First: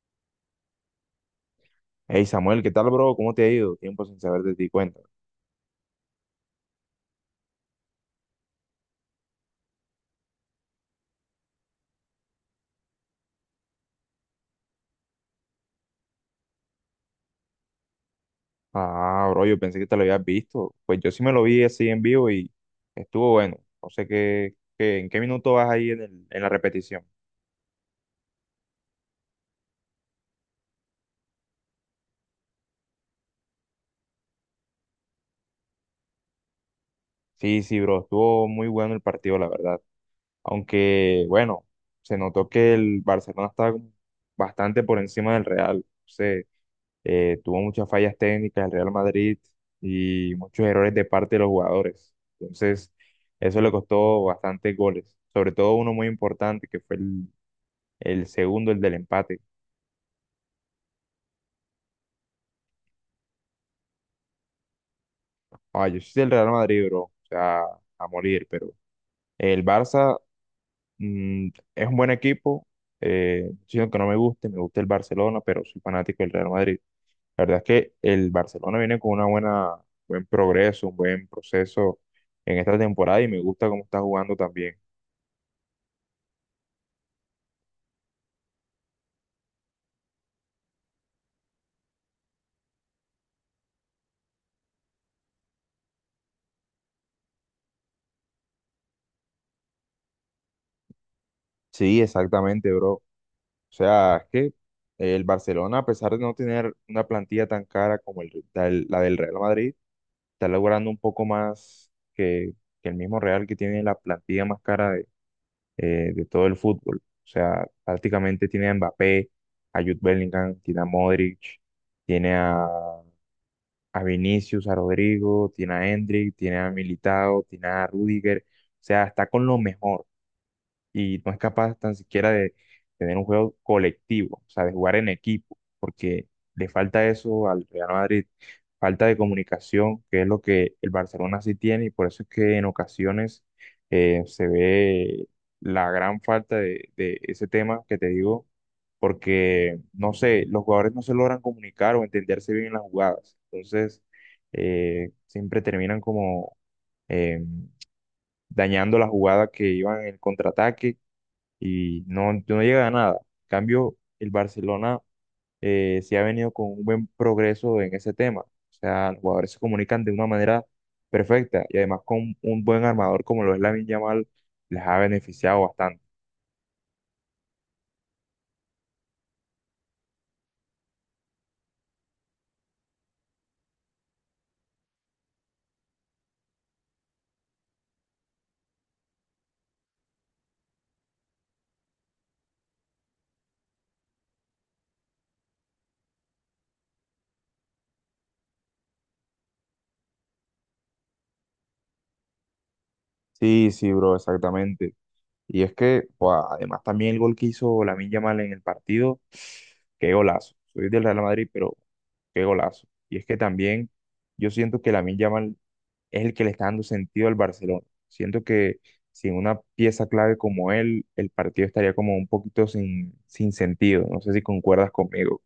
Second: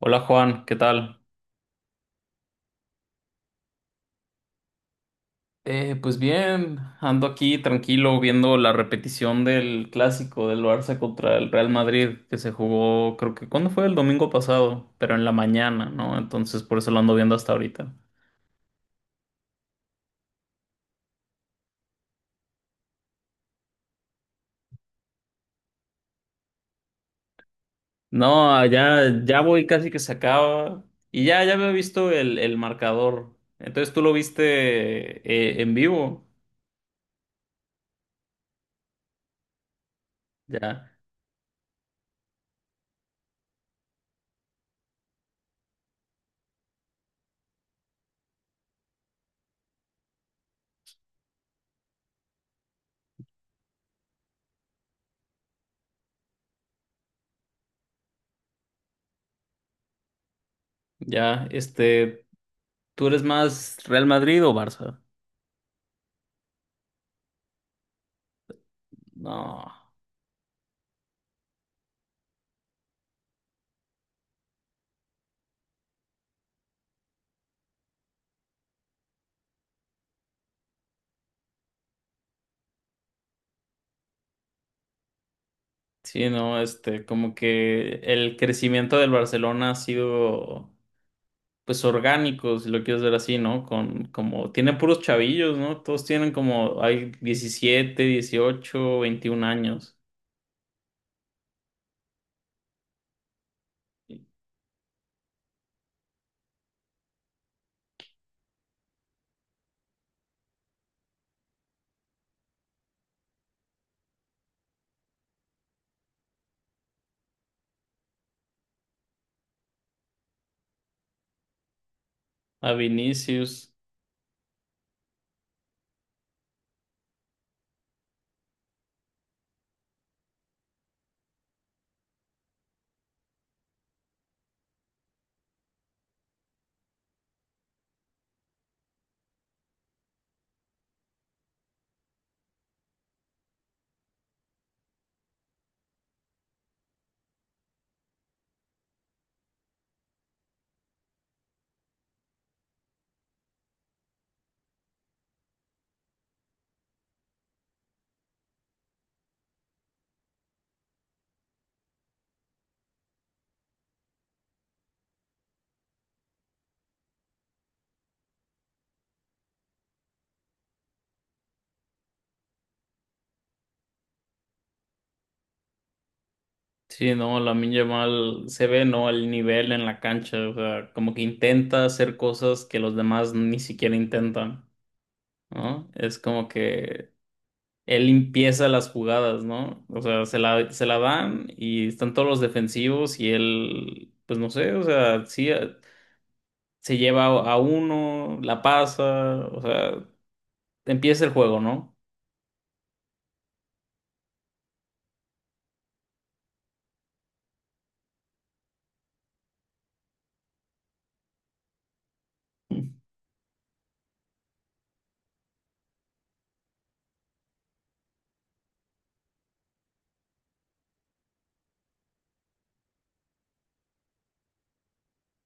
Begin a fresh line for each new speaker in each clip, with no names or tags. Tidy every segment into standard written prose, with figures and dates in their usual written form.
Hola Juan, ¿qué tal?
Hey Samuel, ¿qué tal, bro? ¿Cómo te ha ido? Tiempo sin saber de ti, cuenta.
Pues bien, ando aquí tranquilo viendo la repetición del clásico del Barça contra el Real Madrid que se jugó, creo que, ¿cuándo fue? El domingo pasado, pero en la mañana, ¿no? Entonces por eso lo ando viendo hasta ahorita.
Ah, bro, yo pensé que te lo habías visto. Pues yo sí me lo vi así en vivo y estuvo bueno. No sé en qué minuto vas ahí en en la repetición.
No, ya voy casi que se acaba y ya, ya había visto el marcador. Entonces tú lo viste en vivo,
Sí, sí, bro, estuvo muy bueno el partido, la verdad.
ya,
Aunque, bueno, se notó que el Barcelona estaba como bastante por encima del Real. Tuvo muchas fallas técnicas el Real Madrid y muchos errores de parte de los jugadores. Entonces, eso le costó bastantes goles, sobre todo uno muy importante que fue el segundo, el del empate.
ya, este, ¿tú eres más Real Madrid o Barça?
Ah, yo soy del Real Madrid, bro, o sea, a morir, pero el
No.
Barça mm, es un buen equipo, sino que no me guste, me gusta el Barcelona, pero soy fanático del Real Madrid. La verdad es que el Barcelona viene con una buen progreso, un buen proceso en esta temporada y me gusta cómo está jugando también.
Sí, no, este, como que el crecimiento del Barcelona ha sido, pues, orgánico, si lo quieres ver así, ¿no? Con, como, tiene puros chavillos, ¿no? Todos tienen como, hay 17, 18, 21 años.
Sí, exactamente, bro. O sea, es que el Barcelona, a pesar de no tener una plantilla tan cara como la del Real Madrid, está logrando un poco más que el mismo Real que tiene la plantilla más cara de todo el fútbol. O sea, prácticamente tiene a Mbappé, a Jude Bellingham, tiene a Modric, tiene a
A Vinicius,
a Vinicius, a Rodrigo, tiene a Endrick, tiene a Militao, tiene a Rudiger, o sea, está con lo mejor y no es capaz tan siquiera de tener un juego colectivo, o sea, de jugar en equipo, porque le falta eso al Real Madrid, falta de comunicación, que es lo que el Barcelona sí tiene, y por eso es que en ocasiones se ve la gran falta de ese tema que te digo, porque, no sé, los jugadores no se logran comunicar o entenderse bien en las jugadas, entonces siempre terminan como eh, dañando la jugada que iban en el contraataque y no llega a nada. En cambio, el Barcelona sí ha venido con un buen progreso en ese tema. O sea, los jugadores se comunican de una manera perfecta y además con un buen armador como lo es Lamine Yamal, les ha beneficiado bastante.
sí, no, Lamine Yamal se ve, ¿no? El nivel en la cancha, o sea, como que intenta hacer cosas que los demás ni siquiera intentan, ¿no? Es como que él empieza las jugadas, ¿no? O sea, se la dan y están todos los defensivos y él, pues no sé, o sea, sí, se lleva a uno, la pasa, o sea, empieza el juego, ¿no?
Sí, sí, bro, exactamente. Y es que, buah, además también el gol que hizo Lamine Yamal en el partido, qué golazo. Soy del Real Madrid, pero qué golazo. Y es que también yo siento que Lamine Yamal es el que le está dando sentido al Barcelona. Siento que sin una pieza clave como él, el partido estaría como un poquito sin sentido. No sé si concuerdas conmigo.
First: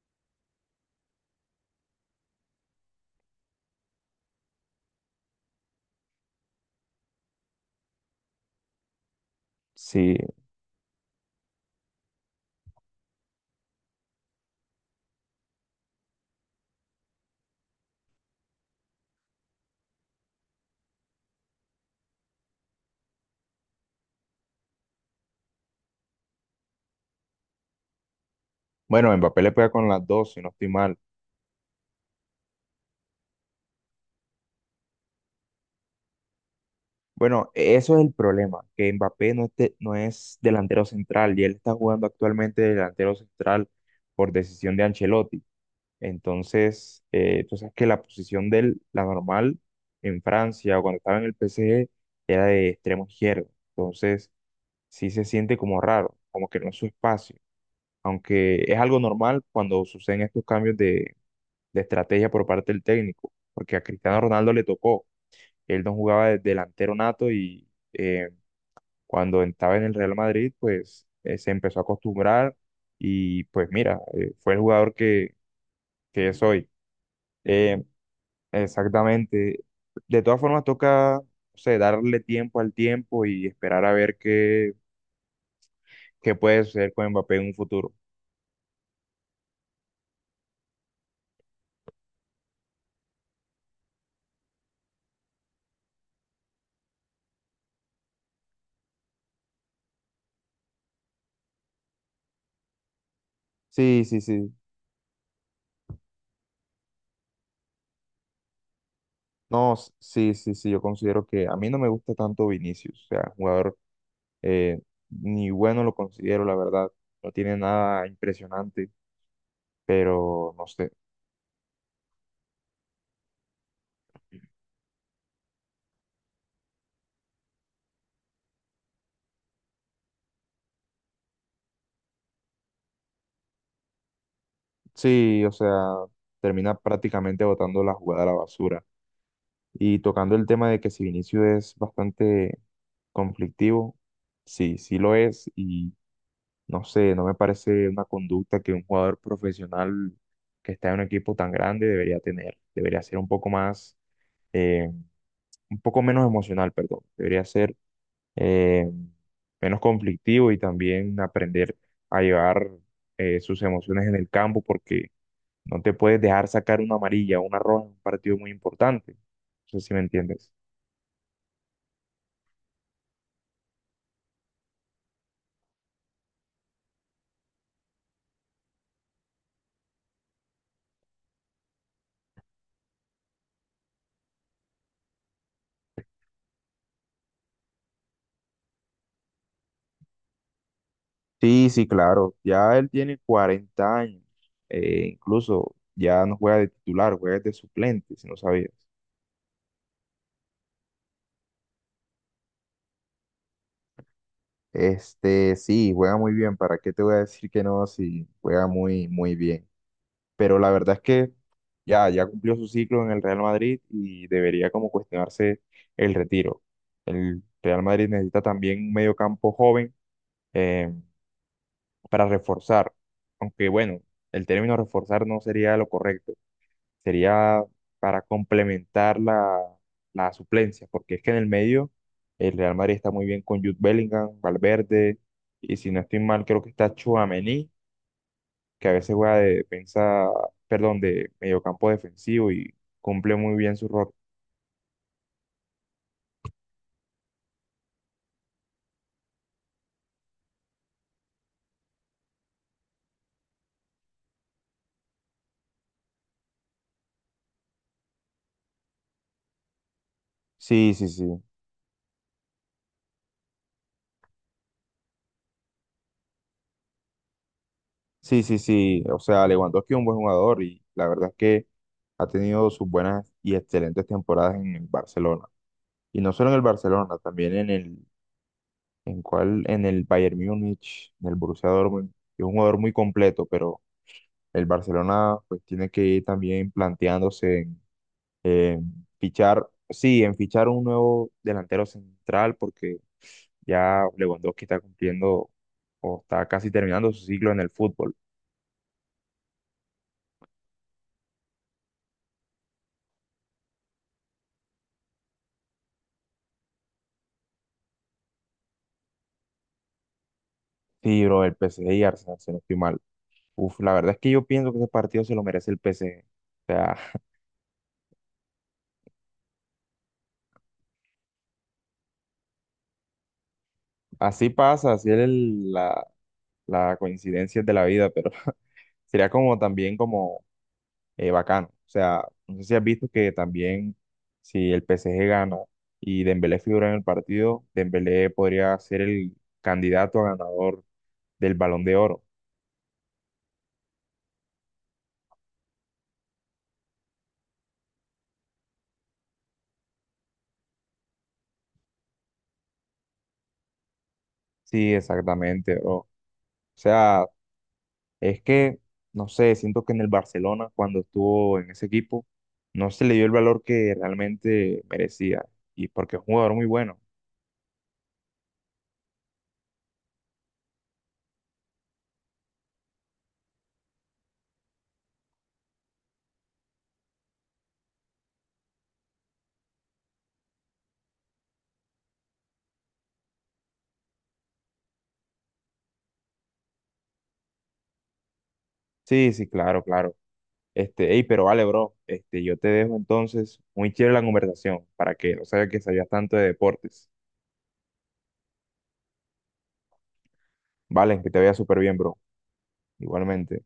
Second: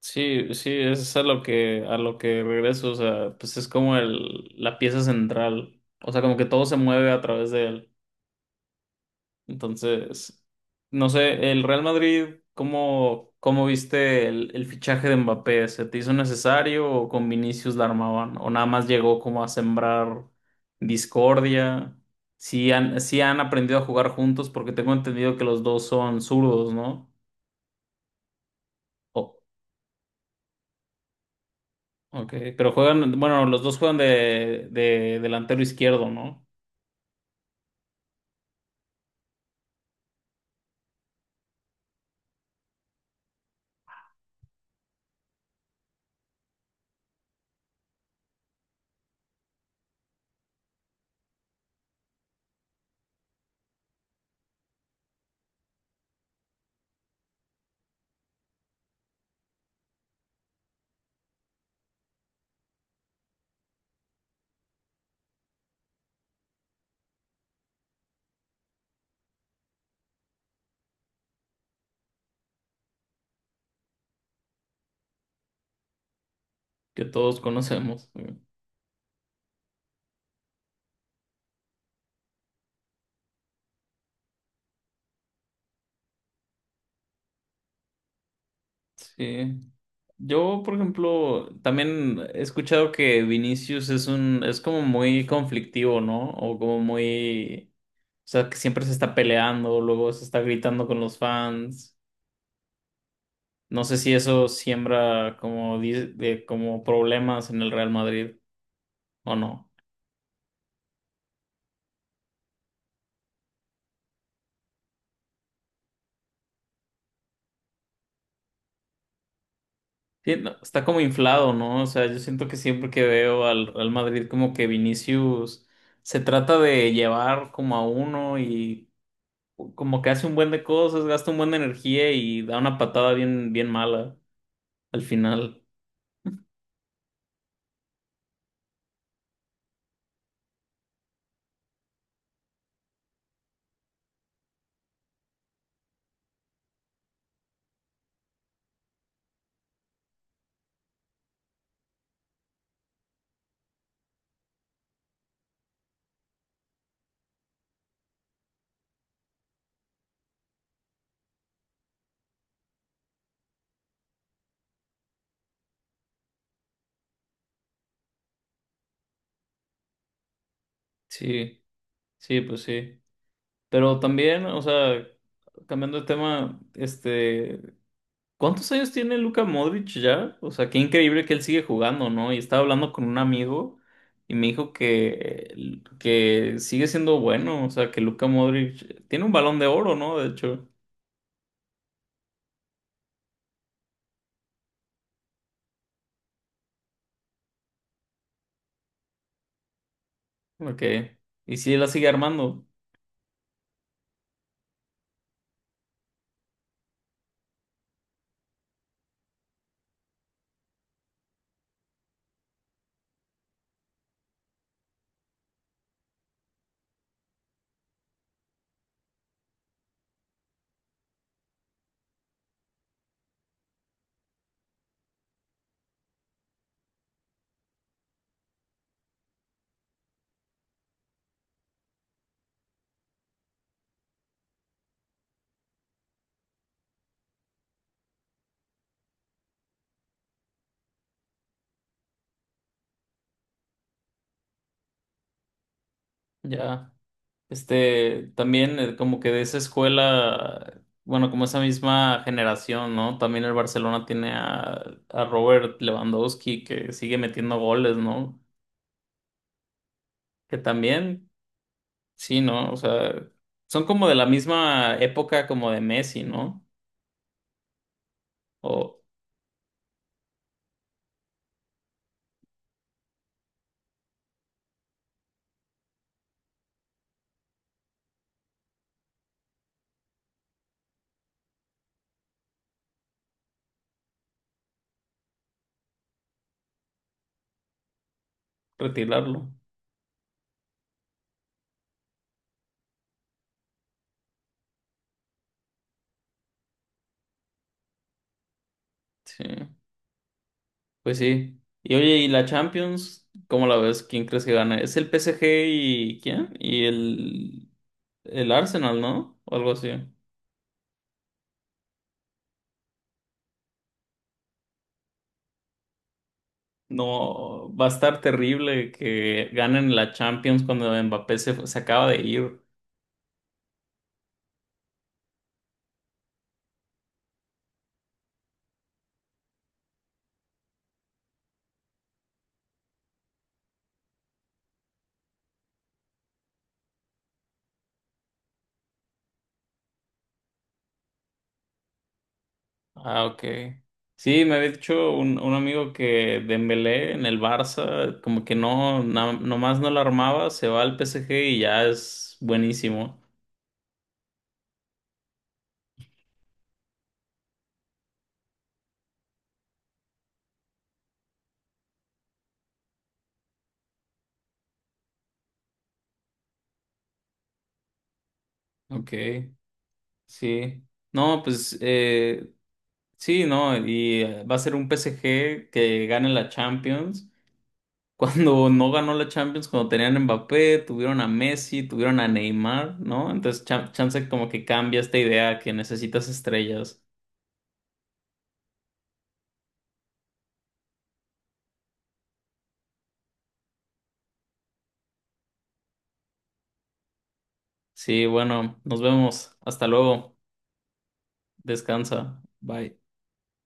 Sí, sí, eso es a lo que regreso, o sea, pues es como el, la pieza central, o sea, como que todo se mueve a través de él.
Sí,
Entonces, no sé, el Real Madrid, ¿cómo, cómo viste el fichaje de Mbappé? ¿Se te hizo necesario o con Vinicius la armaban? ¿O nada más llegó como a sembrar discordia? Sí han aprendido a jugar juntos? Porque tengo entendido que los dos son zurdos, ¿no?
bueno,
Oh,
Mbappé le pega con las dos, si no estoy mal.
ok, pero juegan, bueno, los dos juegan de delantero izquierdo, ¿no?
Bueno, eso es el problema, que Mbappé no, no es delantero central y él está jugando actualmente de delantero central por decisión de Ancelotti. Entonces, tú sabes que la posición de él, la normal en Francia o cuando estaba en el PSG, era de extremo izquierdo. Entonces, sí se siente como raro, como que no es su espacio, aunque es algo normal cuando suceden estos cambios de estrategia por parte del técnico, porque a Cristiano Ronaldo le tocó, él no jugaba de delantero nato y cuando estaba en el Real Madrid, pues se empezó a acostumbrar y pues mira, fue el jugador que es hoy.
Que todos
Eh,
conocemos.
Exactamente. De todas formas, toca, o sea, darle tiempo al tiempo y esperar a ver qué puede suceder con Mbappé en un futuro.
Sí. Yo, por ejemplo, también he escuchado que Vinicius es un, es como muy conflictivo, ¿no? O como muy, o sea, que siempre se está peleando, luego se está gritando con los fans. No sé
Sí,
si
sí,
eso
sí.
siembra como, di- de, como problemas en el Real Madrid o no.
No, sí, sí, sí, yo considero que a mí no me gusta tanto Vinicius, o sea, jugador eh, ni bueno lo considero, la verdad, no tiene nada impresionante,
Sí,
pero
no,
no
está
sé,
como inflado, ¿no? O sea, yo siento que siempre que veo al Real Madrid como que Vinicius se trata de llevar como a uno y como que hace un buen de cosas, gasta un buen de energía y da una patada bien, bien mala al
sí, o
final.
sea, termina prácticamente botando la jugada a la basura. Y tocando el tema de que si Vinicius es bastante conflictivo, sí, sí lo es, y no sé, no me parece una conducta que un jugador profesional que está en un equipo tan grande debería tener, debería ser un poco más eh, un poco menos emocional, perdón. Debería ser eh, menos conflictivo y también aprender a llevar sus emociones en el campo porque no te puedes dejar sacar una amarilla o una roja en un partido muy importante. No sé si me entiendes.
Sí, sí, pues sí. Pero también, o sea, cambiando de tema, este, ¿cuántos años tiene Luka Modric ya? O sea, qué increíble que él sigue jugando, ¿no? Y estaba hablando con un amigo y me dijo que sigue siendo bueno, o sea, que Luka Modric tiene un balón de oro, ¿no? De hecho,
Sí, sí, claro. Ya él tiene 40 años. Incluso ya no juega de titular, juega de suplente, si no sabías.
ok. Y si la sigue armando,
Este, sí, juega muy bien. ¿Para qué te voy a decir que no? Si juega muy, muy bien. Pero la verdad es que ya cumplió su ciclo en el Real Madrid y debería como cuestionarse el retiro. El Real Madrid necesita también un mediocampo joven eh, para reforzar, aunque bueno, el término reforzar no sería lo correcto, sería para complementar la suplencia, porque es que en el medio el Real Madrid está muy bien con Jude Bellingham, Valverde, y si no estoy mal, creo que está Tchouaméni que a veces juega de defensa, perdón, de mediocampo defensivo y cumple muy bien su rol.
ya. Este, también como que de esa escuela, bueno, como esa misma generación, ¿no? También el Barcelona tiene a Robert Lewandowski que sigue metiendo goles, ¿no? Que
Sí, sí,
también,
sí.
sí, ¿no? O sea, son como de la misma época como de Messi, ¿no?
Sí, sí,
O
sí. O sea, Lewandowski es un buen jugador y la verdad es que ha tenido sus buenas y excelentes temporadas en el Barcelona. Y no solo en el Barcelona, también en en el Bayern Múnich, en el Borussia Dortmund. Es un jugador muy completo, pero el Barcelona pues tiene que ir también planteándose en
retirarlo.
fichar, sí, en fichar un nuevo delantero central porque ya Lewandowski está cumpliendo o está casi terminando su ciclo en el fútbol.
Sí, pues sí. Y oye, ¿y la Champions? ¿Cómo la ves? ¿Quién crees que gana? ¿Es el PSG y quién? Y el Arsenal, ¿no? O algo así.
Sí, bro, el PSG y Arsenal, si no estoy mal. Uf, la verdad es que yo pienso que ese partido se lo merece el PSG. O sea,
No, va a estar terrible que ganen la Champions cuando Mbappé se, fu- se acaba de ir.
así pasa, así es la coincidencia de la vida, pero sería como también como bacano. O sea, no sé si has visto que también si el PSG gana y Dembélé figura en el partido, Dembélé podría ser el candidato a ganador del Balón de Oro.
Ah, ok. Sí, me había dicho un amigo que Dembélé en el Barça, como que no, na- nomás no la armaba, se va al PSG y ya es buenísimo.
Sí, exactamente, bro. O sea, es que, no sé, siento que en el Barcelona, cuando estuvo en ese equipo, no se le dio el valor que realmente merecía. Y porque es un jugador muy bueno.
Ok, sí. No, pues sí, no, y va a ser un PSG que gane la Champions. Cuando no ganó la Champions, cuando tenían a Mbappé, tuvieron a Messi, tuvieron a Neymar, ¿no? Entonces, chan- chance como que cambia esta idea que necesitas estrellas.
Sí, sí, claro, claro. Este, ey, pero vale, bro. Este, yo te dejo entonces muy chévere la conversación para que no sabes que sabías tanto de deportes.
Sí, bueno, nos vemos. Hasta luego.
Vale, que te vaya súper bien, bro.
Descansa. Bye.
Igualmente.